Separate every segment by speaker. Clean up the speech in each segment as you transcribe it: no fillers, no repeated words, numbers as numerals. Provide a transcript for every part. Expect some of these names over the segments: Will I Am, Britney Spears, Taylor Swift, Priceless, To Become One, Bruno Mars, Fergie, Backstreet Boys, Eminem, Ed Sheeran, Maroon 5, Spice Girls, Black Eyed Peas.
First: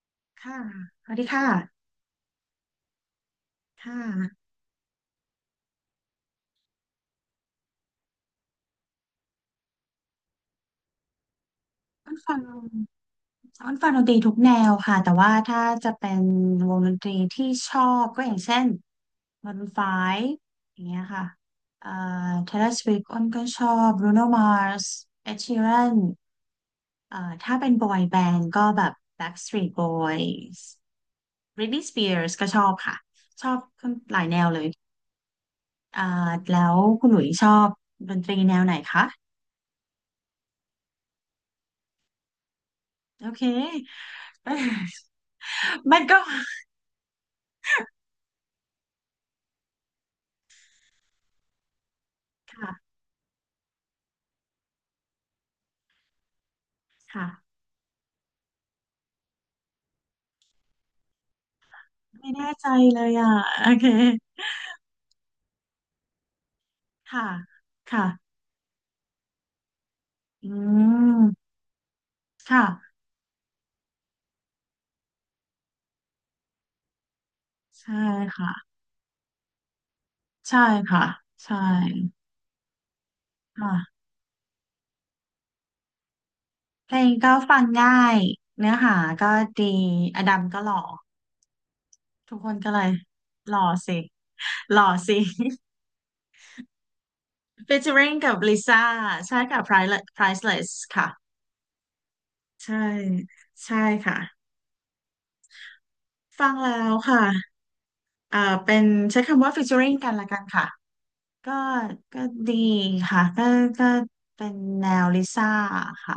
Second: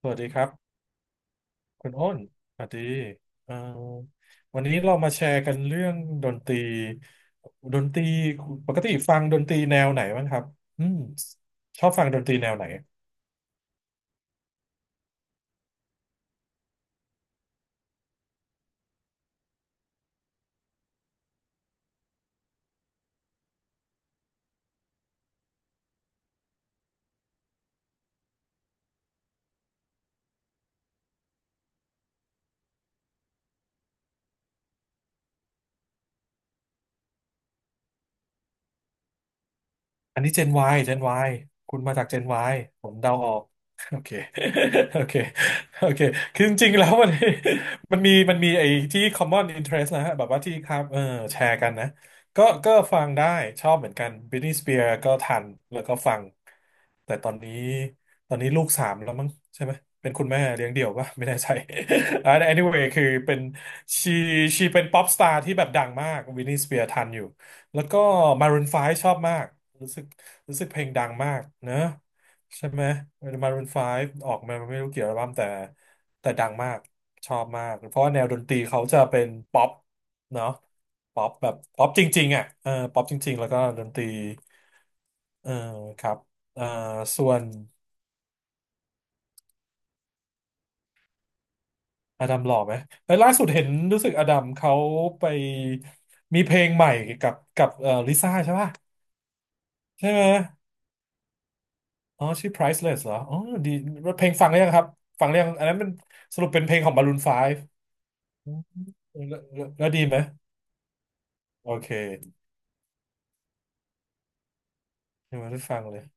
Speaker 1: สวัสดีครับ
Speaker 2: ค่ะสวัสดีค่ะ
Speaker 1: คุณอ้นสวัสดีเอ่อ
Speaker 2: ค่ะ
Speaker 1: วันนี้เรามาแชร์กันเรื่องดนตรีดนตรีปกติฟังดนตรีแนวไหนบ้างครับอืมชอบฟังดนต
Speaker 2: ฟั
Speaker 1: รี
Speaker 2: ง
Speaker 1: แนวไหน
Speaker 2: ซ้อนฟังดนตรีทุกแนวค่ะแต่ว่าถ้าจะเป็นวงดนตรีที่ชอบก็อย่างเช่น Maroon 5อย่างเงี้ยค่ะเอ่อ Taylor Swift อ้นก็ชอบ Bruno Mars Ed Sheeran เอ่อถ้าเป็นบอยแบนด์ก็แบบ Backstreet Boys Britney Spears ก็ชอบค่ะชอบหลายแนวเลยอ่าแล้วคุณหลุยชอบดนตรีแนวไหนคะ
Speaker 1: อันนี้เจน Y เจน Y คุณมาจากเจน Y ผมเดา
Speaker 2: โอ
Speaker 1: ออ
Speaker 2: เค
Speaker 1: ก โอเค โอ เค โอ
Speaker 2: มั
Speaker 1: เค
Speaker 2: นก็
Speaker 1: คือจริงๆแล้วมัน มีมันมีไอ้ที่ common interest นะฮะแบบว่าที่ครับเออแชร์กันนะก็
Speaker 2: ค่ะ
Speaker 1: ฟังได้ ชอบเหมือนกัน Britney Spears ก็ทัน แล้วก็ฟัง แต่ตอนนี้
Speaker 2: ค่ะ
Speaker 1: ตอนนี้ลูกสามแล้วมั้งใช่ไหม เป็นคุณแม่เลี้ยงเดี่ยวปะไม่แน่ใจ
Speaker 2: ไม่
Speaker 1: อ่า
Speaker 2: แน่ใจ
Speaker 1: anyway
Speaker 2: เล
Speaker 1: คือ
Speaker 2: ยอ่ะ
Speaker 1: เป็น
Speaker 2: โอเค
Speaker 1: she she เป็น pop star ที่แบบดังมาก Britney Spears ทันอ
Speaker 2: ค่ะ
Speaker 1: ยู่ แล้วก็
Speaker 2: ค่ะ
Speaker 1: Maroon 5ชอบมากรู้สึก
Speaker 2: อื
Speaker 1: รู้สึกเพลงดังมาก
Speaker 2: ม
Speaker 1: เนอะใช่ไหม
Speaker 2: ค่ะ
Speaker 1: Maroon 5ออกมาไม่รู้กี่อัลบั้มแต่ดังมากชอบมาก
Speaker 2: ใช่
Speaker 1: เพราะว่าแนวดนตรี
Speaker 2: ค่ะ
Speaker 1: เขาจะเป็นป๊อปเนาะ
Speaker 2: ใช่ค่ะ
Speaker 1: ป๊อปแบ
Speaker 2: ใช่
Speaker 1: บป๊อปจริงๆอ่ะเออป๊อปจริงๆแล้วก็ดนต
Speaker 2: ค่ะ
Speaker 1: รีเออครับเออ
Speaker 2: เพลง
Speaker 1: ส่
Speaker 2: ก็
Speaker 1: วน
Speaker 2: ฟังง่ายเนื้อหาก็ดีอดัมก็หล่อ
Speaker 1: อ
Speaker 2: ทุ
Speaker 1: ดั
Speaker 2: ก
Speaker 1: ม
Speaker 2: ค
Speaker 1: หล่
Speaker 2: น
Speaker 1: อ
Speaker 2: ก็
Speaker 1: ไหม
Speaker 2: เลย
Speaker 1: เอ้ยล่าสุด
Speaker 2: หล่
Speaker 1: เห็
Speaker 2: อ
Speaker 1: น
Speaker 2: สิ
Speaker 1: รู้สึกอดัมเขา
Speaker 2: หล่อสิ
Speaker 1: ไปมีเพลงใหม่กับกั บลิ
Speaker 2: featuring
Speaker 1: ซ่า
Speaker 2: กับ
Speaker 1: ใช่
Speaker 2: ลิ
Speaker 1: ป่ะ
Speaker 2: ซ่าใช่ค่ะ Priceless
Speaker 1: ใช่ไหม
Speaker 2: Priceless ค่ะ
Speaker 1: อ๋อชื่อ
Speaker 2: ใช่
Speaker 1: Priceless เหรออ๋อดี
Speaker 2: ใช่
Speaker 1: เพลง
Speaker 2: ค่ะ
Speaker 1: ฟังหรือยังครับฟังหรือยังอันนั้นมันส
Speaker 2: ฟั
Speaker 1: รุป
Speaker 2: ง
Speaker 1: เป็น
Speaker 2: แล้
Speaker 1: เพลงขอ
Speaker 2: ว
Speaker 1: ง
Speaker 2: ค่ะ
Speaker 1: Maroon 5
Speaker 2: เอ่อ
Speaker 1: อืม
Speaker 2: เป็นใช้
Speaker 1: แล้ว
Speaker 2: คำว่า
Speaker 1: แล้วแล้ว
Speaker 2: featuring
Speaker 1: ดี
Speaker 2: กั
Speaker 1: ไห
Speaker 2: น
Speaker 1: ม
Speaker 2: ละกันค่ะ ก็
Speaker 1: โอ
Speaker 2: ก็
Speaker 1: เค
Speaker 2: ดีค่ะก็เป็นแนวลิ
Speaker 1: ยัง
Speaker 2: ซ่า
Speaker 1: ไม่ได้ฟังเลย
Speaker 2: ค่ะ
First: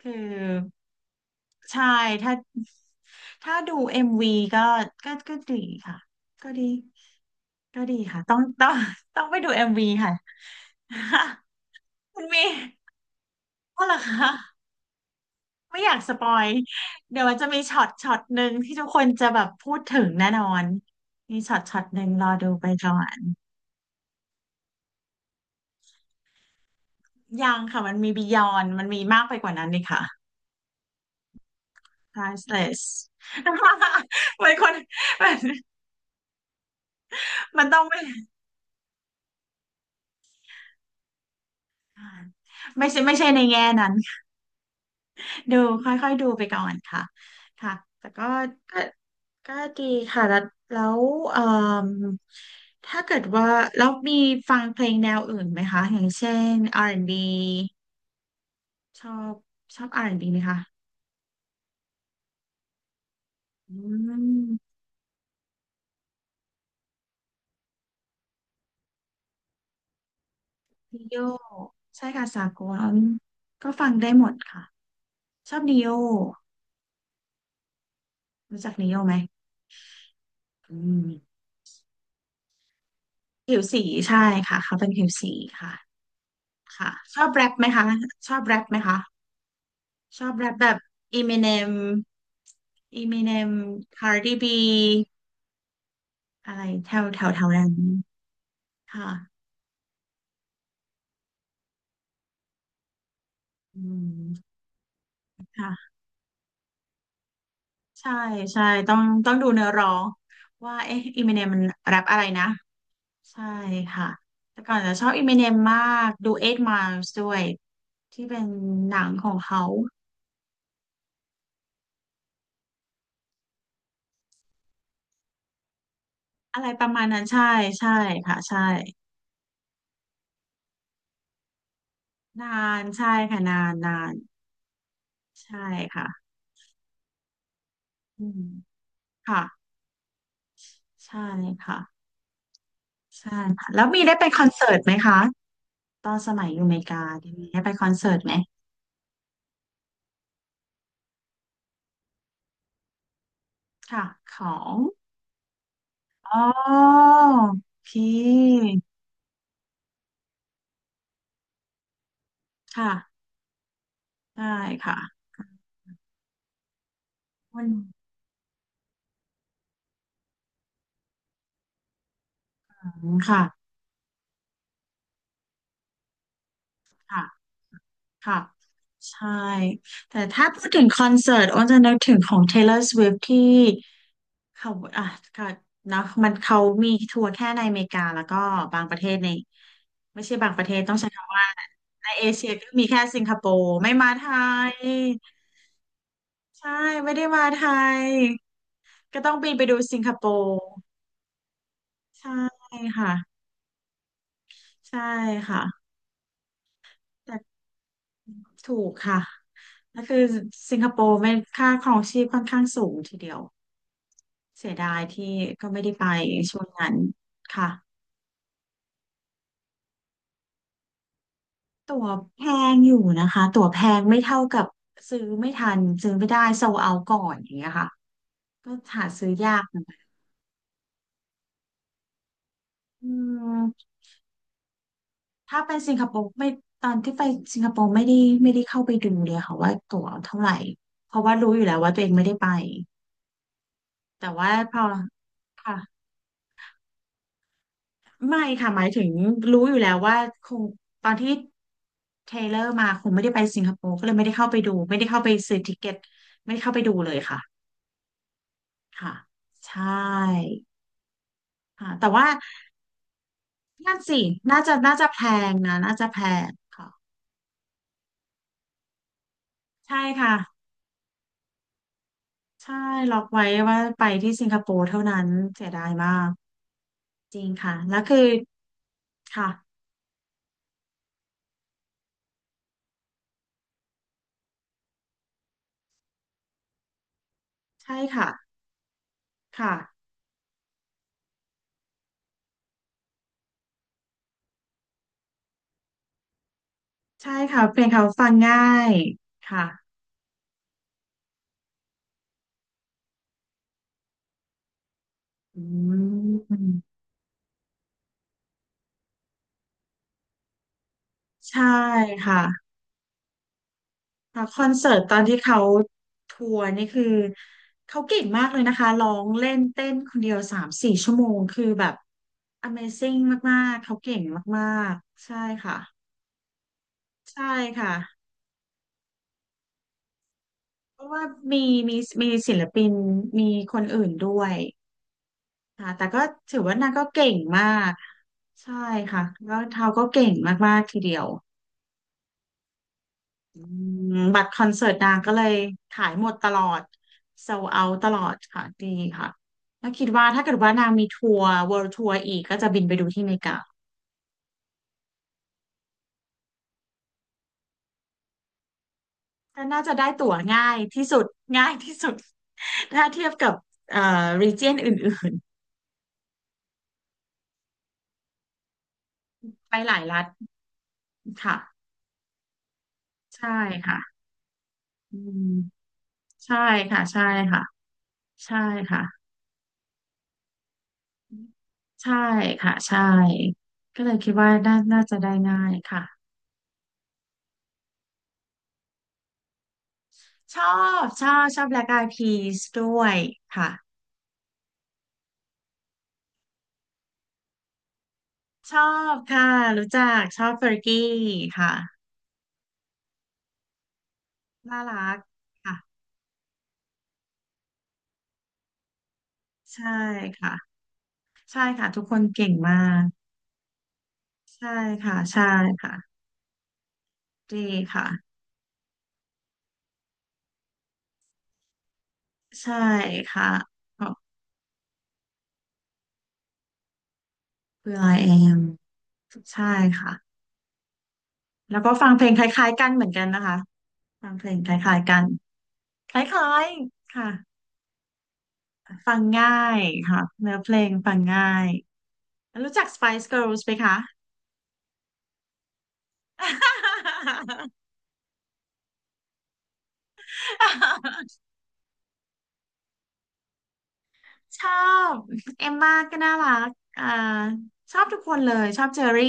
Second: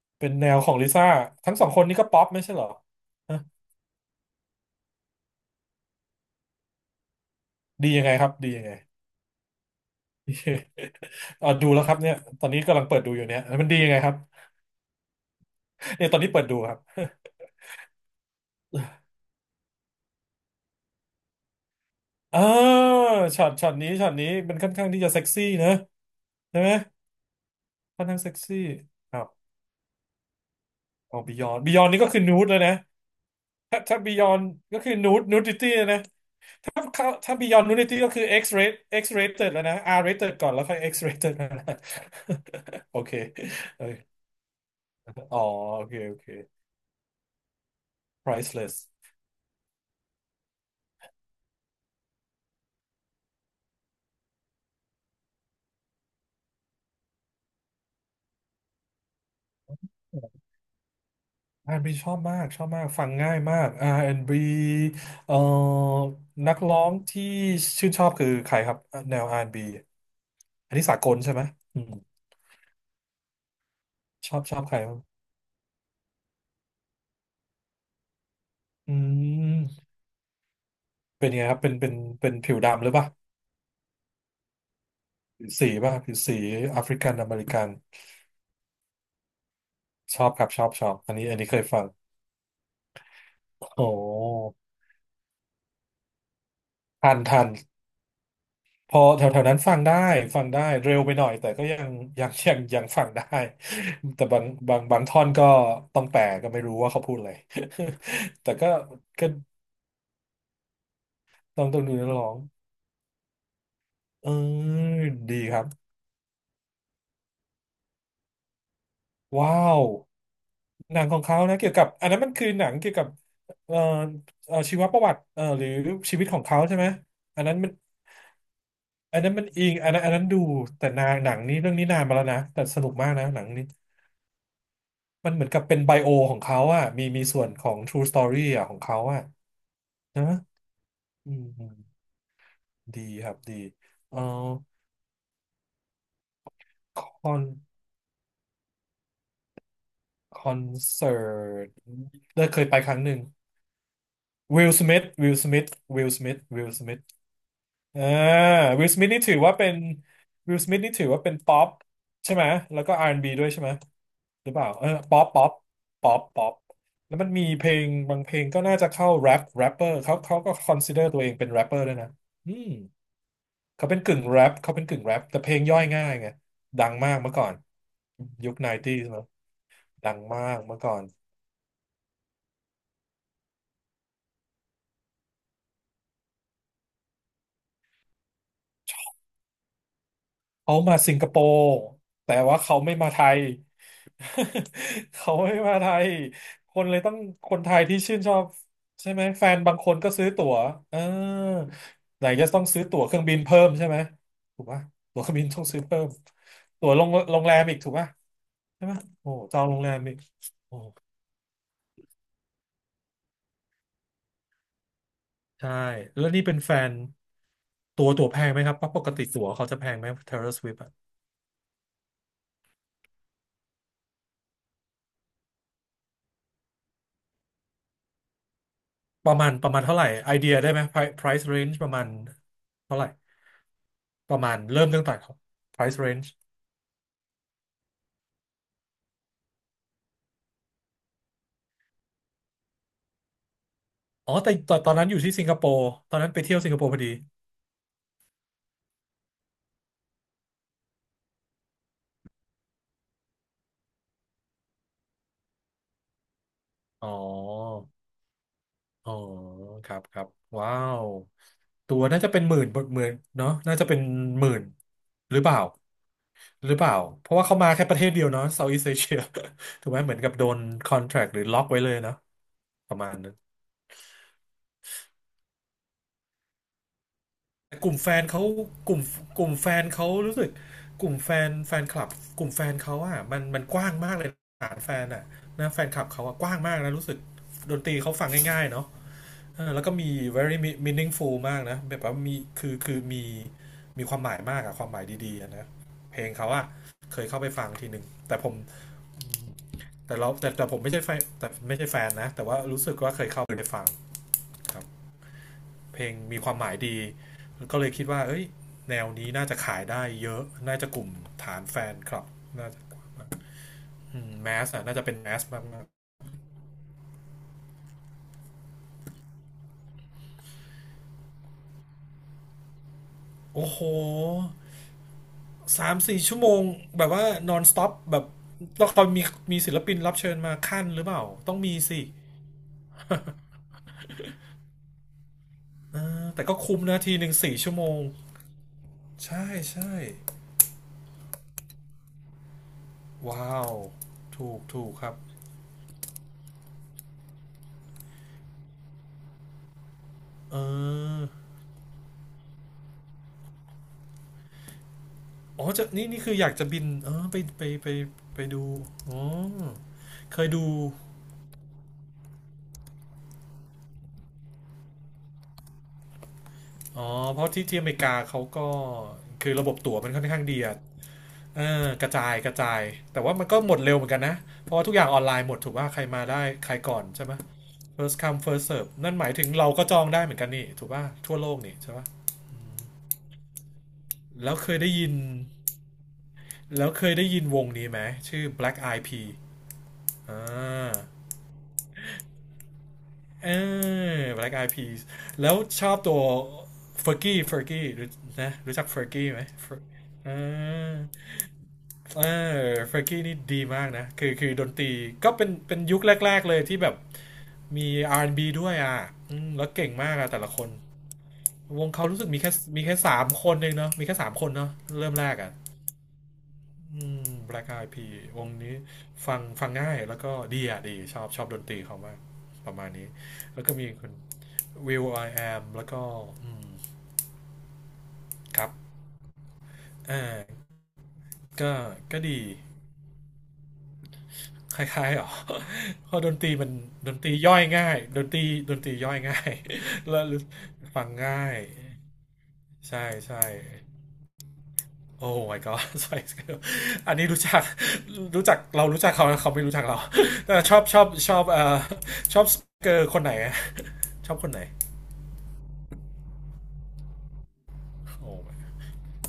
Speaker 2: คือ
Speaker 1: เป็นแนวของลิซ่าทั้งสองค
Speaker 2: ใช่
Speaker 1: นนี้ก็ป๊อป
Speaker 2: ถ้า
Speaker 1: ไม่ใช่เหรอฮะ
Speaker 2: ถ้าดูเอ็มวีก็ก็ดีค่ะก็ดีก็
Speaker 1: ดี
Speaker 2: ดี
Speaker 1: ยังไง
Speaker 2: ค่ะ
Speaker 1: ครับ
Speaker 2: ต้อง
Speaker 1: ดียัง
Speaker 2: ต้อ
Speaker 1: ไง
Speaker 2: งต้องไปดูเอ็มวีค่ะ
Speaker 1: อ่ะดูแล้วครับเนี่ ย
Speaker 2: คุณมี
Speaker 1: ตอนนี้กำลังเปิดดูอยู่เนี่ยมันดี
Speaker 2: ก็
Speaker 1: ยั
Speaker 2: เห
Speaker 1: ง
Speaker 2: ร
Speaker 1: ไง
Speaker 2: อ
Speaker 1: ครั
Speaker 2: คะ
Speaker 1: บ
Speaker 2: ไม่อยาก
Speaker 1: เนี่ย
Speaker 2: ส
Speaker 1: ตอน
Speaker 2: ป
Speaker 1: นี้
Speaker 2: อ
Speaker 1: เปิด
Speaker 2: ย
Speaker 1: ดูครับ
Speaker 2: เดี๋ยวมันจะมีช็อตหนึ่งที่ทุกคนจะแบบพูดถึงแน่นอนมีช็อตหนึ่งรอ
Speaker 1: อ่า
Speaker 2: ดูไปก่อน
Speaker 1: ช็อตนี้ช็อตนี้มันค่อนข้างที่จะเซ็กซี่นะใช่ไหม
Speaker 2: ยังค่ะมัน
Speaker 1: ค่อน
Speaker 2: มี
Speaker 1: ข้าง
Speaker 2: บี
Speaker 1: เซ็ก
Speaker 2: ยอ
Speaker 1: ซี่
Speaker 2: นมันมี
Speaker 1: ค
Speaker 2: มา
Speaker 1: รั
Speaker 2: ก
Speaker 1: บ
Speaker 2: ไปกว่านั้นนี่ค่ะ
Speaker 1: เอาบิยอนบิยอนนี่ก็คือนูดเลยนะ
Speaker 2: priceless เป็นค
Speaker 1: ถ้าบียอน
Speaker 2: น
Speaker 1: ก็คือนู d
Speaker 2: มั
Speaker 1: นู
Speaker 2: น
Speaker 1: ดิตี้นะ ถ้าเขาถ้าบียอ
Speaker 2: มั
Speaker 1: น
Speaker 2: น
Speaker 1: นู
Speaker 2: ต้อ
Speaker 1: ดิ
Speaker 2: ง
Speaker 1: ตี้
Speaker 2: ไม่
Speaker 1: ก็คือ X rate X rated แล้วนะ R rated ก่อนแล้วค่อย X rated นะ
Speaker 2: ไม่
Speaker 1: โอ
Speaker 2: ใช่
Speaker 1: เค
Speaker 2: ไม่ใช่ในแง่
Speaker 1: เออ
Speaker 2: นั้น
Speaker 1: อ๋อ
Speaker 2: ดู
Speaker 1: โอเค
Speaker 2: ค่อย
Speaker 1: โอ
Speaker 2: ๆดู
Speaker 1: เค
Speaker 2: ไปก่อนค่ะค่ะแต่ก็ก็
Speaker 1: priceless
Speaker 2: ก็ดีค่ะ แล้วเอ่มถ้าเกิดว่าแล้วมีฟังเพลงแนวอื่นไหมคะ อย่างเช่น R&B ชอบชอบ R&B ไหมคะ
Speaker 1: R&B ชอบมากชอบมากฟังง่ายมาก
Speaker 2: อื
Speaker 1: R&B
Speaker 2: ม
Speaker 1: เอ่อนักร้องที่ชื่นชอบคือใครครับแนว R&B อนด์บีอันนี้สา
Speaker 2: นิ
Speaker 1: ก
Speaker 2: โย
Speaker 1: ลใช่ไหมอืม
Speaker 2: ใช่ค่ะสากลก็ฟังได้หม
Speaker 1: ช
Speaker 2: ด
Speaker 1: อบชอ
Speaker 2: ค่ะ
Speaker 1: บใครบ้าง
Speaker 2: ชอบนิโยรู้จักนิ
Speaker 1: อื
Speaker 2: โยไหม
Speaker 1: ม
Speaker 2: อื
Speaker 1: เป็นยั
Speaker 2: ม
Speaker 1: งไงครับเป็นเป็นผิวดำหรือเปล่า
Speaker 2: ผิวสีใช่ค่ะเขาเป็นผิวสี
Speaker 1: ผิวสี
Speaker 2: ค่ะ
Speaker 1: ป่ะผิวสีแอฟ
Speaker 2: ค่ะ
Speaker 1: ริกัน
Speaker 2: ชอ
Speaker 1: อ
Speaker 2: บ
Speaker 1: เม
Speaker 2: แร
Speaker 1: ริ
Speaker 2: ป
Speaker 1: กั
Speaker 2: ไหม
Speaker 1: น
Speaker 2: คะชอบแรปไหมคะ
Speaker 1: ช
Speaker 2: ช
Speaker 1: อ
Speaker 2: อ
Speaker 1: บ
Speaker 2: บ
Speaker 1: ค
Speaker 2: แร
Speaker 1: รับ
Speaker 2: ป
Speaker 1: ช
Speaker 2: แบ
Speaker 1: อบ
Speaker 2: บ
Speaker 1: ชอบอัน
Speaker 2: อี
Speaker 1: นี้
Speaker 2: ม
Speaker 1: อัน
Speaker 2: n เน
Speaker 1: นี้เคย
Speaker 2: ม
Speaker 1: ฟัง
Speaker 2: อีม n เนม
Speaker 1: โอ้
Speaker 2: คาร์ดิบีอะไรแถว
Speaker 1: ทั
Speaker 2: แถ
Speaker 1: น
Speaker 2: วแถ
Speaker 1: ทั
Speaker 2: ว
Speaker 1: น
Speaker 2: นั้น
Speaker 1: พอ
Speaker 2: ค่ะ
Speaker 1: แถวแถวนั้นฟังได้ฟังได้เร็วไปหน่อยแต่ก็ยังยังฟังได้
Speaker 2: อื
Speaker 1: แต่บาง
Speaker 2: ม
Speaker 1: บางบางท่อนก็
Speaker 2: ค่ะ
Speaker 1: ต้องแปลก็ไม่รู้ว่าเขาพูดอะไร
Speaker 2: ใช่
Speaker 1: แต่
Speaker 2: ใช่
Speaker 1: ก็
Speaker 2: ต้อง
Speaker 1: ก็
Speaker 2: ต้องดูเนื้อร้องว่าเอ๊ะอีมิเนมมั
Speaker 1: ต้
Speaker 2: น
Speaker 1: องต้องดู
Speaker 2: แรป
Speaker 1: นัก
Speaker 2: อะไร
Speaker 1: ร้อง
Speaker 2: นะใช่ค่ะ
Speaker 1: เ
Speaker 2: แต่ก่อ
Speaker 1: อ
Speaker 2: น
Speaker 1: อ
Speaker 2: จะชอบอีมิ
Speaker 1: ดี
Speaker 2: เนม
Speaker 1: ครั
Speaker 2: มา
Speaker 1: บ
Speaker 2: กดูเอ g Miles ด้วยที่เป็นหนังของเขา
Speaker 1: ว้าวหนังของเขานะเกี่ยวกับอันนั้นมันคือหนังเกี่ยวกับเอ่อชีวประวัติหรือชีวิตของเขา
Speaker 2: อะไร
Speaker 1: ใช่
Speaker 2: ป
Speaker 1: ไหม
Speaker 2: ระมาณนั้น
Speaker 1: อั
Speaker 2: ใช่
Speaker 1: นนั้นมัน
Speaker 2: ใช่ค่ะใช่
Speaker 1: อันนั้นมันอิงอันนั้นดูแต่นางหนังนี้เรื่องนี้นานมาแล้วนะ
Speaker 2: น
Speaker 1: แต่
Speaker 2: า
Speaker 1: ส
Speaker 2: น
Speaker 1: นุกมาก
Speaker 2: ใช่
Speaker 1: นะห
Speaker 2: ค่ะ
Speaker 1: นัง
Speaker 2: นา
Speaker 1: นี้
Speaker 2: นนาน
Speaker 1: มันเหมือน
Speaker 2: ใช่
Speaker 1: กับเป็นไบ
Speaker 2: ค่ะ
Speaker 1: โอของเขาอ่ะมีส่วนของ True
Speaker 2: อื
Speaker 1: Story
Speaker 2: ม
Speaker 1: อ่ะของเขาอะ
Speaker 2: ค่ะ
Speaker 1: นะ
Speaker 2: ใช่
Speaker 1: อืมอืม
Speaker 2: ค่ะ
Speaker 1: ดีค
Speaker 2: ใช่
Speaker 1: รับดี
Speaker 2: ค่ะแล้วมีได้
Speaker 1: เอ่อ
Speaker 2: ไปคอนเสิร์ตไหมคะตอนสมัยอยู่อเมริ
Speaker 1: ค
Speaker 2: กา
Speaker 1: อ
Speaker 2: ได้
Speaker 1: น
Speaker 2: มีได้ไปคอนเสิร์ตไหม
Speaker 1: คอนเสิร์ตได้เคยไปครั้งหนึ่ง
Speaker 2: ค่ะขอ
Speaker 1: วิล
Speaker 2: ง
Speaker 1: สมิธวิลสมิธวิลสมิ
Speaker 2: อ๋
Speaker 1: ธวิลสมิ
Speaker 2: อ
Speaker 1: ธ
Speaker 2: โอเค
Speaker 1: อ่าวิลสมิธนี่ถือว่าเป็นวิลสมิธนี่ถือว่าเป็นป๊อปใช่ไหมแล้ว
Speaker 2: ค่ะ
Speaker 1: ก็ R&B ดบีด้วยใช่ไหม หรือ
Speaker 2: ได้
Speaker 1: เปล่าเออ
Speaker 2: ค่ะ
Speaker 1: ป๊อปป๊อปแล้วมันมี
Speaker 2: วั
Speaker 1: เพ
Speaker 2: น
Speaker 1: ลงบางเพลงก็น่าจะเข้าแรปแรปเปอร์เขาก็คอนซิเดอร์ตัวเองเป็นแรปเปอร์ด้วยนะอืม
Speaker 2: หลังค่ะ
Speaker 1: เขาเป็นกึ่งแรปเขาเป็นกึ่งแรปแต่เพลงย่อยง่ายไงดังมาก
Speaker 2: ค่ะ
Speaker 1: เมื่อก่อน
Speaker 2: ค่ะ
Speaker 1: ยุคไนตี้เนอะ
Speaker 2: ใช่
Speaker 1: ดั
Speaker 2: แต่
Speaker 1: งมา
Speaker 2: ถ้า
Speaker 1: ก
Speaker 2: พูด
Speaker 1: เมื่
Speaker 2: ถึ
Speaker 1: อ
Speaker 2: ง
Speaker 1: ก่อ
Speaker 2: ค
Speaker 1: น
Speaker 2: อนเสิร์ตอ้นจะนึกถึงของ Taylor Swift ที่ เขาอ่ะก็นะมันเขามีทัวร์แค่ในอเมริกาแล้วก็บางประเทศในไม่ใช่บางประเท
Speaker 1: เขา
Speaker 2: ศต้อ
Speaker 1: มา
Speaker 2: งใช้
Speaker 1: สิงคโป
Speaker 2: คำว่า
Speaker 1: ร์
Speaker 2: ในเอ
Speaker 1: แต่
Speaker 2: เชีย
Speaker 1: ว่า
Speaker 2: ก็
Speaker 1: เขา
Speaker 2: มี
Speaker 1: ไม่
Speaker 2: แค่
Speaker 1: มา
Speaker 2: สิ
Speaker 1: ไท
Speaker 2: งค
Speaker 1: ย
Speaker 2: โปร์ไม่มาไทย
Speaker 1: เขาไม่มาไทย
Speaker 2: ใช่
Speaker 1: คนเลยต้อ
Speaker 2: ไม่
Speaker 1: ง
Speaker 2: ได้มา
Speaker 1: คน
Speaker 2: ไท
Speaker 1: ไทยที่
Speaker 2: ย
Speaker 1: ชื่นชอบใช่
Speaker 2: ก็
Speaker 1: ไหม
Speaker 2: ต้อง
Speaker 1: แฟ
Speaker 2: บิน
Speaker 1: น
Speaker 2: ไป
Speaker 1: บา
Speaker 2: ดู
Speaker 1: งคน
Speaker 2: สิง
Speaker 1: ก็
Speaker 2: คโป
Speaker 1: ซื้อตั๋ว
Speaker 2: ร์
Speaker 1: เออไหน
Speaker 2: ใช่
Speaker 1: จะต้องซื้อตั๋วเครื่องบิ
Speaker 2: ค่ะ
Speaker 1: นเพิ่มใช่ไหมถูกปะ
Speaker 2: ใช่
Speaker 1: ตั๋วเครื่องบิน
Speaker 2: ค่ะ
Speaker 1: ต้องซื้อเพิ่มตั๋วโรงแร
Speaker 2: แต่
Speaker 1: มอีกถูกปะ
Speaker 2: ถู
Speaker 1: ใช่
Speaker 2: ก
Speaker 1: ปะ
Speaker 2: ค่ะ
Speaker 1: โอ้จองโรงแรม
Speaker 2: ก็
Speaker 1: อี
Speaker 2: คื
Speaker 1: ก
Speaker 2: อ
Speaker 1: โอ้
Speaker 2: สิงคโปร์ไม่ค่าครองชีพค่อนข้างสูงทีเดียวเสียดายที่ก็
Speaker 1: ใช่
Speaker 2: ไม่ได้ไป
Speaker 1: แล้วนี่เป็น
Speaker 2: ช่วง
Speaker 1: แฟ
Speaker 2: นั้
Speaker 1: น
Speaker 2: นค่ะ
Speaker 1: ตั๋วแพงไหมครับปกติตั๋วเขาจะแพงไหม Taylor Swift อะ
Speaker 2: ตั๋วแพงอยู่นะคะตั๋วแพงไม่เท่ากับซื้อไม่ทันซื้อไม่ได้โซเอาก่อนอย่างเงี้ยค่ะก็หา
Speaker 1: ป
Speaker 2: ซื้อ
Speaker 1: ระมาณ
Speaker 2: ยาก
Speaker 1: ประมาณเท่าไห
Speaker 2: นะ
Speaker 1: ร่ไอเดียได้ไหม price range ประมาณเท่าไห
Speaker 2: อื
Speaker 1: ร่
Speaker 2: ม
Speaker 1: ประมาณเริ่มตั้งแต่
Speaker 2: ถ้าเป็นสิง
Speaker 1: price
Speaker 2: คโป
Speaker 1: range
Speaker 2: ร์ไม่ตอนที่ไปสิงคโปร์ไม่ได้ไม่ได้เข้าไปดูเลยค่ะว่าตั๋วเท่าไหร่เพราะว่ารู้อยู่แล้วว่าตัวเองไม่ได้ไปแต่
Speaker 1: อ๋อ
Speaker 2: ว่า
Speaker 1: แต่ต
Speaker 2: พ
Speaker 1: อน
Speaker 2: อ
Speaker 1: ตอนนั้นอยู่ที่สิงคโป
Speaker 2: ค่ะ
Speaker 1: ร์ตอนนั้นไปเที่ยวสิงคโปร์พอดี
Speaker 2: ไม่ค่ะหมายถึงรู้อยู่แล้วว่าคงตอนที่เทรลเลอร์มาคงไม่ได้ไปสิงคโปร์ก็เลยไม่ได้เข้าไปดูไม่ได้เข้าไปซื้อติเกตไม่ได้เข้าไปดู
Speaker 1: อ๋อ
Speaker 2: เลยค่ะ
Speaker 1: อ๋
Speaker 2: ค่ะ
Speaker 1: อ
Speaker 2: ใช่
Speaker 1: ครับครับว้าว
Speaker 2: ค่ะ
Speaker 1: ตัว
Speaker 2: แต่
Speaker 1: น่า
Speaker 2: ว่า
Speaker 1: จะเป็นหมื่นหมื่นเนาะน่าจะ
Speaker 2: นั่
Speaker 1: เป็
Speaker 2: น
Speaker 1: น
Speaker 2: สิ
Speaker 1: หมื่
Speaker 2: น่า
Speaker 1: น
Speaker 2: จะแพ
Speaker 1: หรือเป
Speaker 2: ง
Speaker 1: ล่า
Speaker 2: นะน่าจะแพง
Speaker 1: หรือเป
Speaker 2: ค่ะ
Speaker 1: ล่าเพราะว่าเขามาแค่ประเทศเดียวเนาะเซอีสเอเชีย ถูกไหม
Speaker 2: ใช่
Speaker 1: เหมือนกั
Speaker 2: ค่ะ
Speaker 1: บโดนคอนแทรคหรือล็อกไว้เลยเนาะ
Speaker 2: ใช่
Speaker 1: ประมาณ
Speaker 2: ล็อก
Speaker 1: นั้น
Speaker 2: ไว้ว่าไปที่สิงคโปร์เท่านั้นเสียดายมากจริงค่ะ
Speaker 1: แต่กลุ่
Speaker 2: แล้
Speaker 1: ม
Speaker 2: ว
Speaker 1: แฟ
Speaker 2: คื
Speaker 1: น
Speaker 2: อ
Speaker 1: เขากลุ่มก
Speaker 2: ค่ะ
Speaker 1: ลุ่มแฟนเขารู้สึกกลุ่มแฟนแฟนคลับกลุ่มแฟนเขาอ่ะมันกว้างมากเลยฐานแฟนอ่ะนะแฟนคลับเขาอ่ะกว้างมากนะรู้สึกดนตรี
Speaker 2: ใช่
Speaker 1: เขา
Speaker 2: ค่ะ
Speaker 1: ฟังง่ายๆเนาะ เออ
Speaker 2: ค่ะ
Speaker 1: แล้วก็มี very meaningful มากนะแบบว่ามีคือมีมีความหมายมากอะความหมายดีๆอะนะเพลงเขาอะเคย
Speaker 2: ใช่
Speaker 1: เข้าไป
Speaker 2: ค่ะ
Speaker 1: ฟัง
Speaker 2: เพล
Speaker 1: ที
Speaker 2: ง
Speaker 1: หนึ่
Speaker 2: เขา
Speaker 1: ง
Speaker 2: ฟัง
Speaker 1: แต่ผม
Speaker 2: ง่ายค่ะ
Speaker 1: แต่เราแต่แต่ผมไม่ใช่แฟนแต่ไม่ใช่แฟนนะ แต่ว่ารู้สึกว่าเคยเข้าไปฟังครับ
Speaker 2: อื
Speaker 1: เพลงมีความหมาย
Speaker 2: ม
Speaker 1: ดีก็เลยคิดว่าเอ้ยแนวนี้น่าจะขายได้เยอะ น่าจะกลุ่มฐา
Speaker 2: ใช่
Speaker 1: นแฟนคลับ
Speaker 2: ค่ะ
Speaker 1: น่าจะ
Speaker 2: ค่ะ
Speaker 1: แม
Speaker 2: คอ
Speaker 1: ส
Speaker 2: น
Speaker 1: อะ
Speaker 2: เสิ
Speaker 1: น่า
Speaker 2: ร์ต
Speaker 1: จะ
Speaker 2: ต
Speaker 1: เป็
Speaker 2: อ
Speaker 1: น
Speaker 2: น
Speaker 1: แม
Speaker 2: ที่
Speaker 1: ส
Speaker 2: เขา
Speaker 1: มาก
Speaker 2: ทัวร์นี่คือเขาเก่งมากเลยนะคะร้องเล่นเต้นคนเดียว3-4 ชั่วโมงคือแบบ Amazing
Speaker 1: ๆ
Speaker 2: มา
Speaker 1: โอ้
Speaker 2: ก
Speaker 1: โห
Speaker 2: ๆเขาเก่งมากๆใช่
Speaker 1: สาม
Speaker 2: ค่ะ
Speaker 1: สี่ชั่วโมงแบบว่า
Speaker 2: ใช่
Speaker 1: นอนสต็อ
Speaker 2: ค่ะ
Speaker 1: ปแบบตอนมีมีศิลปินรับเชิญมาขั้น
Speaker 2: เพ
Speaker 1: หรือ
Speaker 2: ราะ
Speaker 1: เป
Speaker 2: ว่า
Speaker 1: ล่าต้อง
Speaker 2: มี
Speaker 1: มี
Speaker 2: มี
Speaker 1: สิ
Speaker 2: มีศิลปินมีคนอื่นด้วยค่ะแต่ก็
Speaker 1: แต่ก็
Speaker 2: ถือว่า
Speaker 1: คุ้ม
Speaker 2: นาง
Speaker 1: นะ
Speaker 2: ก็
Speaker 1: ทีห
Speaker 2: เก่
Speaker 1: นึ่ง
Speaker 2: ง
Speaker 1: สี่
Speaker 2: มา
Speaker 1: ชั่วโม
Speaker 2: ก
Speaker 1: ง
Speaker 2: ใช่ค่ะ
Speaker 1: ใช่
Speaker 2: แล้วเทา
Speaker 1: ใช่
Speaker 2: ก็เก่งมากๆทีเดียว
Speaker 1: ว้า
Speaker 2: อื
Speaker 1: ว
Speaker 2: มบัตร
Speaker 1: ถู
Speaker 2: ค
Speaker 1: ก
Speaker 2: อนเสิ
Speaker 1: ถู
Speaker 2: ร์ต
Speaker 1: กค
Speaker 2: นา
Speaker 1: รับ
Speaker 2: งก็เลยขายหมดตลอดโซเอาตลอดค่ะดีค่ะแล้วคิดว่าถ้าเกิด
Speaker 1: เอ
Speaker 2: ว่านางมี
Speaker 1: อ
Speaker 2: ทัวร์ World Tour อีกก็จะบินไปดูที่อเมริกา
Speaker 1: อ๋อจะนี่นี่คืออยากจะบินไปไปดูอ๋อ
Speaker 2: แต่น่าจะได้ตั๋ว
Speaker 1: เคยดู
Speaker 2: ง่ายที่สุดง่ายที่สุด ถ้าเทียบกับเอ่อ region อื่น
Speaker 1: อ๋อเพราะที่อเมริกาเขาก็คือระ
Speaker 2: ๆ
Speaker 1: บ
Speaker 2: ไป
Speaker 1: บ
Speaker 2: ห
Speaker 1: ตั๋
Speaker 2: ลา
Speaker 1: ว
Speaker 2: ย
Speaker 1: มัน
Speaker 2: รั
Speaker 1: ค่อ
Speaker 2: ฐ
Speaker 1: นข้างดีอะ
Speaker 2: ค่ะ
Speaker 1: เออกระจายแต่ว่ามัน
Speaker 2: ใช่
Speaker 1: ก็หมดเร็วเหมือน
Speaker 2: ค่ะ
Speaker 1: กันนะเพราะว่าทุกอย่างอ
Speaker 2: อื
Speaker 1: อนไลน์
Speaker 2: ม
Speaker 1: หมดถูกว่าใครมาได้
Speaker 2: ใช่
Speaker 1: ใครก่อ
Speaker 2: ค่ะ
Speaker 1: น
Speaker 2: ใช่
Speaker 1: ใช่ไหม
Speaker 2: ค่ะ
Speaker 1: first come
Speaker 2: ใช่
Speaker 1: first serve
Speaker 2: ค่ะ
Speaker 1: นั่นหมายถึงเราก็จองได้เหมือนกันนี่ถูกป่ะทั่วโลกนี่ใช่ป่ะ
Speaker 2: ใช่ค่ะใช่ก็เลยคิดว่า
Speaker 1: แล้วเค
Speaker 2: น่า
Speaker 1: ยได้
Speaker 2: น่า
Speaker 1: ยิน
Speaker 2: จะได้ง่ายค่ะ
Speaker 1: แล้วเคยได้ยินวงนี้ไหมชื่อ Black Eyed Peas อ่
Speaker 2: ชอ
Speaker 1: า
Speaker 2: ชอบแบล็กไอพีสด้วย
Speaker 1: เอ
Speaker 2: ค่ะ
Speaker 1: อ Black Eyed Peas แล้วชอบตัว f e r g i e รู้นะ
Speaker 2: ช
Speaker 1: รู้
Speaker 2: อ
Speaker 1: จัก f e r
Speaker 2: บ
Speaker 1: g i e ไหม
Speaker 2: ค่ะ รู้จัก
Speaker 1: เอ
Speaker 2: ชอบเฟอร์
Speaker 1: อ
Speaker 2: กี้ค่ะ
Speaker 1: เออ f e r กี้นี่ดีมากนะคือดน
Speaker 2: น่า
Speaker 1: ตรี
Speaker 2: รัก
Speaker 1: ก็เป็น
Speaker 2: ค่ะ
Speaker 1: เป็นยุคแรกๆเลยที่แบบมี R&B ดบีด้วยอ่ะอืมแล้ว
Speaker 2: ใช่
Speaker 1: เก่งมากอะแต่ละ
Speaker 2: ค่ะ
Speaker 1: คน
Speaker 2: ใช่
Speaker 1: ว
Speaker 2: ค่ะ
Speaker 1: ง
Speaker 2: ทุก
Speaker 1: เขา
Speaker 2: ค
Speaker 1: รู้
Speaker 2: น
Speaker 1: สึกมี
Speaker 2: เก่
Speaker 1: แค่
Speaker 2: งมา
Speaker 1: มีแค่
Speaker 2: ก
Speaker 1: สามคนเองเนาะมีแค่สามคน
Speaker 2: ใช่
Speaker 1: เนาะเริ่
Speaker 2: ค่ะ
Speaker 1: มแรก
Speaker 2: ใช่
Speaker 1: อ่ะ
Speaker 2: ค่ะ
Speaker 1: แบล็
Speaker 2: ดี
Speaker 1: กไอืม Black e y e p
Speaker 2: ค่ะ
Speaker 1: วงนี้ฟังง่าย แล้วก็ดีอ่ะดี ชอบ ชอบดนตรีเขามากป
Speaker 2: ใช่
Speaker 1: ระมาณนี้
Speaker 2: ค่ะ
Speaker 1: แล้วก็มี
Speaker 2: ข
Speaker 1: ค
Speaker 2: อ
Speaker 1: น
Speaker 2: บ
Speaker 1: Will I Am แล้วก็อืม
Speaker 2: คุณไอเอ
Speaker 1: ค
Speaker 2: ม
Speaker 1: รับ
Speaker 2: ใช่ค่ะ
Speaker 1: อ่าก็
Speaker 2: แล้วก็ฟัง
Speaker 1: ก็
Speaker 2: เพลง
Speaker 1: ดี
Speaker 2: คล้ายๆกันเหมือนกันนะคะฟังเพลงค
Speaker 1: ค
Speaker 2: ล้าย
Speaker 1: ล้า
Speaker 2: ๆ
Speaker 1: ยๆ
Speaker 2: กั
Speaker 1: ห
Speaker 2: น
Speaker 1: รอ เพ
Speaker 2: ค
Speaker 1: ราะดนต
Speaker 2: ล้า
Speaker 1: รี
Speaker 2: ย
Speaker 1: มัน ด
Speaker 2: ๆ
Speaker 1: นต
Speaker 2: ค่ะ
Speaker 1: รีย่อยง่าย ดนตรีย่
Speaker 2: ฟั
Speaker 1: อย
Speaker 2: ง
Speaker 1: ง่า
Speaker 2: ง่า
Speaker 1: ย
Speaker 2: ย
Speaker 1: แล้
Speaker 2: ค่ะ
Speaker 1: ว
Speaker 2: เนื้อเพลง
Speaker 1: ฟัง
Speaker 2: ฟังง่า
Speaker 1: ง่าย
Speaker 2: ยรู้จัก
Speaker 1: ใช่
Speaker 2: Spice
Speaker 1: ใช่
Speaker 2: Girls ไหมคะ
Speaker 1: โอ้ my god สไป c ์เก r l อันนี้รู้จัก รู้จักเรารู้จักเขาเขาไม่รู้จักเราแต่ชอบชอบชอบสเกอร์คนไหนอะชอบคนไหน
Speaker 2: ชอบเอมมาก็น่ารักอ่าชอบทุก
Speaker 1: โอ
Speaker 2: คนเลย
Speaker 1: ้
Speaker 2: ชอบเจอรี่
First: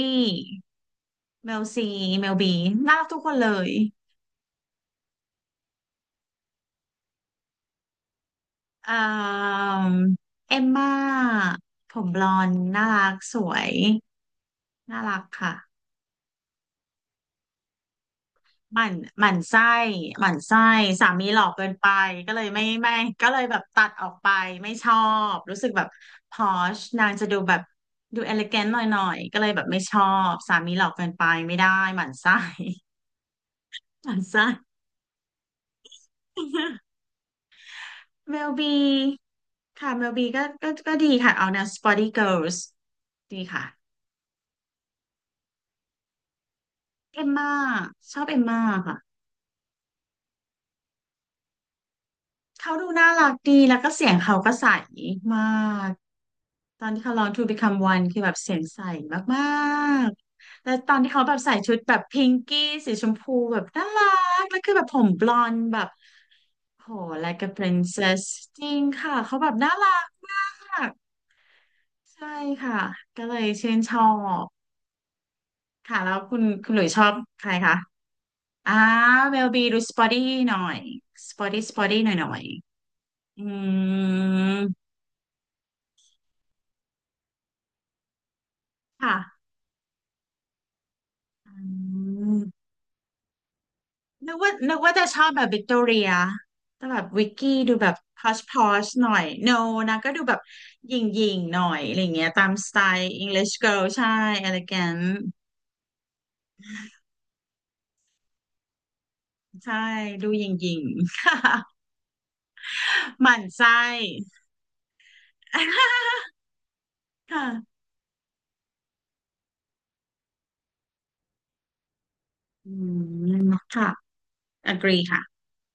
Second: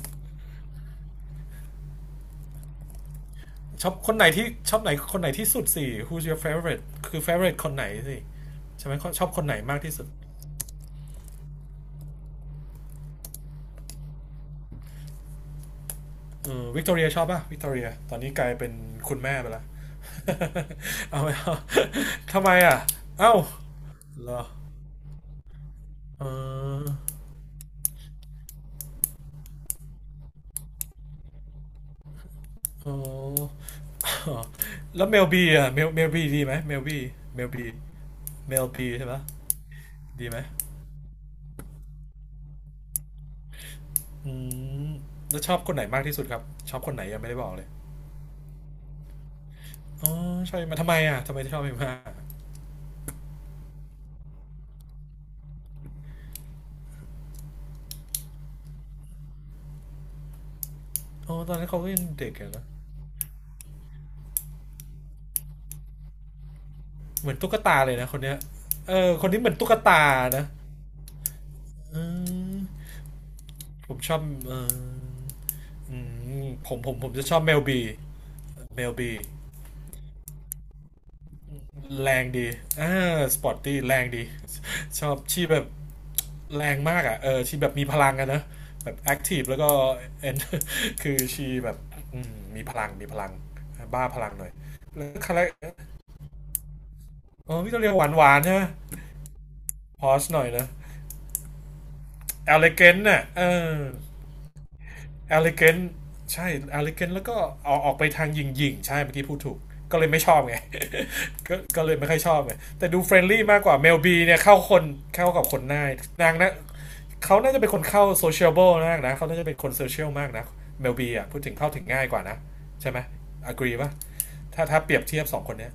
Speaker 2: เมลซีเมลบีน่ารักทุกคนเลย
Speaker 1: ชอบคนไหนที่ชอบไหนคนไหนที่สุดสิ Who's your favorite คือ favorite คนไหนสิใช่ไหม
Speaker 2: อ่า
Speaker 1: ชอบคนไหนมาก
Speaker 2: ม
Speaker 1: ที่สุด
Speaker 2: เอมมาผมบลอนด์น่ารักสวยน่ารักค่ะ
Speaker 1: เออวิกตอเรียชอบป่ะวิกตอเรียตอนนี้กลายเป็น
Speaker 2: หมั่น
Speaker 1: คุณ
Speaker 2: หมั่
Speaker 1: แม่
Speaker 2: น
Speaker 1: ไป
Speaker 2: ไส้
Speaker 1: และ
Speaker 2: หมั่นไส้สา
Speaker 1: เอา
Speaker 2: มี
Speaker 1: ไม่
Speaker 2: หล่อ
Speaker 1: เอา
Speaker 2: เกินไป ก็ เล
Speaker 1: ทำ
Speaker 2: ย
Speaker 1: ไม
Speaker 2: ไม่
Speaker 1: อ่ะ
Speaker 2: ไม่ก็
Speaker 1: เอ้า
Speaker 2: เลยแบบตัดออกไป
Speaker 1: เหรอ
Speaker 2: ไม่ชอบ รู้สึกแบบ
Speaker 1: เอ
Speaker 2: พอช
Speaker 1: อ
Speaker 2: นางจะดูแบบดูเอลิแกนหน่อยก็เลยแบบไม่ชอบ สามีหล่อเกินไปไม่ได้หมั่นไส้
Speaker 1: โอ้
Speaker 2: หมั่นไส้
Speaker 1: แล้วเมลบีอ่ะเมลบีดีไหมเมลบี เมลบี
Speaker 2: เมล
Speaker 1: เมล
Speaker 2: บี
Speaker 1: บีใช่ปะ
Speaker 2: ค่ะเมลบี
Speaker 1: ดีไหม
Speaker 2: ก็ดีค่ะเอาแนว Spotty Girls ดีค่ะ
Speaker 1: อืมแล้วชอบคนไหนมากที่สุดครับชอบคนไหน
Speaker 2: เอ
Speaker 1: ยัง
Speaker 2: ม
Speaker 1: ไม่ได้บอ
Speaker 2: ม่า
Speaker 1: กเลย
Speaker 2: ชอบเอมม่าค่ะ
Speaker 1: อ๋อชอบมาทำไมอ่ะทำไมถึงชอบเอมมา
Speaker 2: เขาดูน่ารักดีแล้วก็เสียงเขาก็ใสมาก ตอนที่เขาร้อง To Become One คือแบบเสียงใสมากๆ แล้วตอนที่เขาแบ
Speaker 1: อ๋อ
Speaker 2: บ
Speaker 1: ต
Speaker 2: ใส่
Speaker 1: อนนั้น
Speaker 2: ชุด
Speaker 1: เขาก็
Speaker 2: แบ
Speaker 1: ยั
Speaker 2: บ
Speaker 1: ง
Speaker 2: พิ
Speaker 1: เด็
Speaker 2: ง
Speaker 1: กอยะ
Speaker 2: กี้
Speaker 1: นะ
Speaker 2: สีชมพูแบบน่ารัก แล้วคือแบบผมบลอนด์แบบโห
Speaker 1: เหมือน
Speaker 2: like a
Speaker 1: ตุ๊กตาเลยนะคน
Speaker 2: princess
Speaker 1: เนี้ย
Speaker 2: จริง
Speaker 1: เออ
Speaker 2: ค่ะ
Speaker 1: คน
Speaker 2: เขา
Speaker 1: นี้
Speaker 2: แบ
Speaker 1: เหมื
Speaker 2: บ
Speaker 1: อนตุ๊
Speaker 2: น่า
Speaker 1: ก
Speaker 2: รั
Speaker 1: ตา
Speaker 2: กมา
Speaker 1: นะ
Speaker 2: ก
Speaker 1: อื
Speaker 2: ใช่
Speaker 1: ม
Speaker 2: ค่ะก็เลยชื่น
Speaker 1: ผ
Speaker 2: ช
Speaker 1: ม
Speaker 2: อ
Speaker 1: ชอบ
Speaker 2: บ
Speaker 1: เอออื
Speaker 2: ค่ะแล้วคุณ
Speaker 1: มผ
Speaker 2: คุณห
Speaker 1: ม
Speaker 2: ลุย
Speaker 1: ผม
Speaker 2: ชอ
Speaker 1: ผ
Speaker 2: บ
Speaker 1: มจะชอบ
Speaker 2: ใคร
Speaker 1: เมล
Speaker 2: คะ
Speaker 1: บี
Speaker 2: อ่า
Speaker 1: เมลบี
Speaker 2: เวลบีดูสปอตี้หน่อยสปอตี้สปอตี้ห
Speaker 1: แร
Speaker 2: น่อยห
Speaker 1: ง
Speaker 2: น่อย
Speaker 1: ดีอ่าส
Speaker 2: อื
Speaker 1: ปอร์ตตี้แรงดี
Speaker 2: ม
Speaker 1: ชอบชีแบบ แรงมากอ่ะเออชีแบบมีพลังอะนะแบบแอ
Speaker 2: ค่ะ
Speaker 1: คทีฟแล้วก็เอน คือชี
Speaker 2: อื
Speaker 1: แบบอืม
Speaker 2: ม
Speaker 1: มีพลังบ้าพลั
Speaker 2: นึ
Speaker 1: ง
Speaker 2: ก
Speaker 1: หน่อ
Speaker 2: ว่า
Speaker 1: ย
Speaker 2: นึกว่าจะ
Speaker 1: แล้ว
Speaker 2: ชอบ
Speaker 1: คา
Speaker 2: แบ
Speaker 1: แร
Speaker 2: บ
Speaker 1: ค
Speaker 2: วิกตอเรียแต่แบบวิก
Speaker 1: เออ
Speaker 2: กี้
Speaker 1: ว่
Speaker 2: ดู
Speaker 1: ตา
Speaker 2: แบ
Speaker 1: เรียก
Speaker 2: บพ
Speaker 1: ห
Speaker 2: อ
Speaker 1: วา
Speaker 2: ช
Speaker 1: น
Speaker 2: พ
Speaker 1: ใช่ไหม
Speaker 2: อชหน่อยโนนะ
Speaker 1: พ
Speaker 2: ก็
Speaker 1: อ
Speaker 2: ดู
Speaker 1: ส
Speaker 2: แบ
Speaker 1: ห
Speaker 2: บ
Speaker 1: น่อยนะ
Speaker 2: หยิ่งหยิ่งหน่อยอะไรเงี้ยตา
Speaker 1: e
Speaker 2: ม
Speaker 1: อ
Speaker 2: ส
Speaker 1: ลิ
Speaker 2: ไต
Speaker 1: เกน
Speaker 2: ล์
Speaker 1: น่ะเอ
Speaker 2: English
Speaker 1: อ
Speaker 2: Girl ใช่ elegant
Speaker 1: e อลิเกนใช่ e อลิเกนแล้วก็ออกไปทางหยิงๆใช่เมื่อกี้พูดถูก
Speaker 2: ใช่
Speaker 1: ก็เลยไม่
Speaker 2: ดู
Speaker 1: ชอ
Speaker 2: ห
Speaker 1: บ
Speaker 2: ยิ่ง
Speaker 1: ไง
Speaker 2: ห ยิ่ง
Speaker 1: ก็เลยไม่ค่อยชอบไงแต่ดูเฟร
Speaker 2: ห
Speaker 1: น
Speaker 2: มั่น
Speaker 1: ลี่มากกว่า
Speaker 2: ไส้
Speaker 1: เมลบีเนี่ยเข้าคนเข้ากับคนง่าย นางนะ เขา
Speaker 2: ค่ะ
Speaker 1: น่าจะเป็นคนเข้าโซเชียลเบลมากนะ เขาน่าจะเป็นคนโซเชียลมากนะเมลบีอ่ะพูดถึงเข้าถึงง่ายกว่านะ
Speaker 2: อื
Speaker 1: ใช่ไหมอ g
Speaker 2: ม
Speaker 1: r e e
Speaker 2: ค่ะ
Speaker 1: ป่ะถ้าเปรีย
Speaker 2: agree
Speaker 1: บเที
Speaker 2: ค่ะ
Speaker 1: ยบสองคนเนี้ย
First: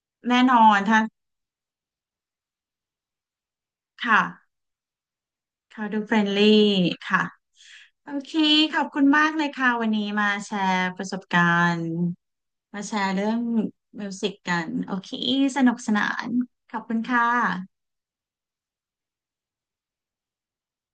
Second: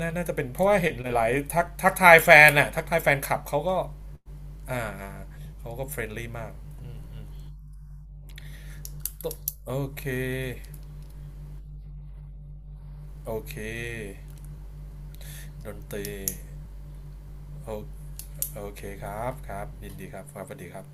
Speaker 1: นาน่าจะ
Speaker 2: แน่
Speaker 1: เป็น
Speaker 2: น
Speaker 1: เพ
Speaker 2: อ
Speaker 1: ราะว่า
Speaker 2: น
Speaker 1: เห็น
Speaker 2: ถ้า
Speaker 1: หลายๆทักทายแฟนน่ะทักทายแฟนคลับเขาก็
Speaker 2: ค่ะ
Speaker 1: อ่าเขา
Speaker 2: เขา
Speaker 1: ก็เฟ
Speaker 2: ดู
Speaker 1: รน
Speaker 2: เฟรน
Speaker 1: ลี่
Speaker 2: ลี่
Speaker 1: มากอื
Speaker 2: ค่ะ
Speaker 1: ม
Speaker 2: โอเค ขอบคุณมากเลยค่ะ
Speaker 1: โอ
Speaker 2: วันนี้
Speaker 1: เค
Speaker 2: มาแชร์ประสบการณ์ มาแชร์เรื่
Speaker 1: โอ
Speaker 2: อง
Speaker 1: เค
Speaker 2: มิวสิกกัน โอเค ส
Speaker 1: ด
Speaker 2: นุก
Speaker 1: น
Speaker 2: ส
Speaker 1: ต
Speaker 2: นา
Speaker 1: รี
Speaker 2: นขอบคุณค่ะ
Speaker 1: โอโอเคครับครับยินดีครับครับสวัสดีครับ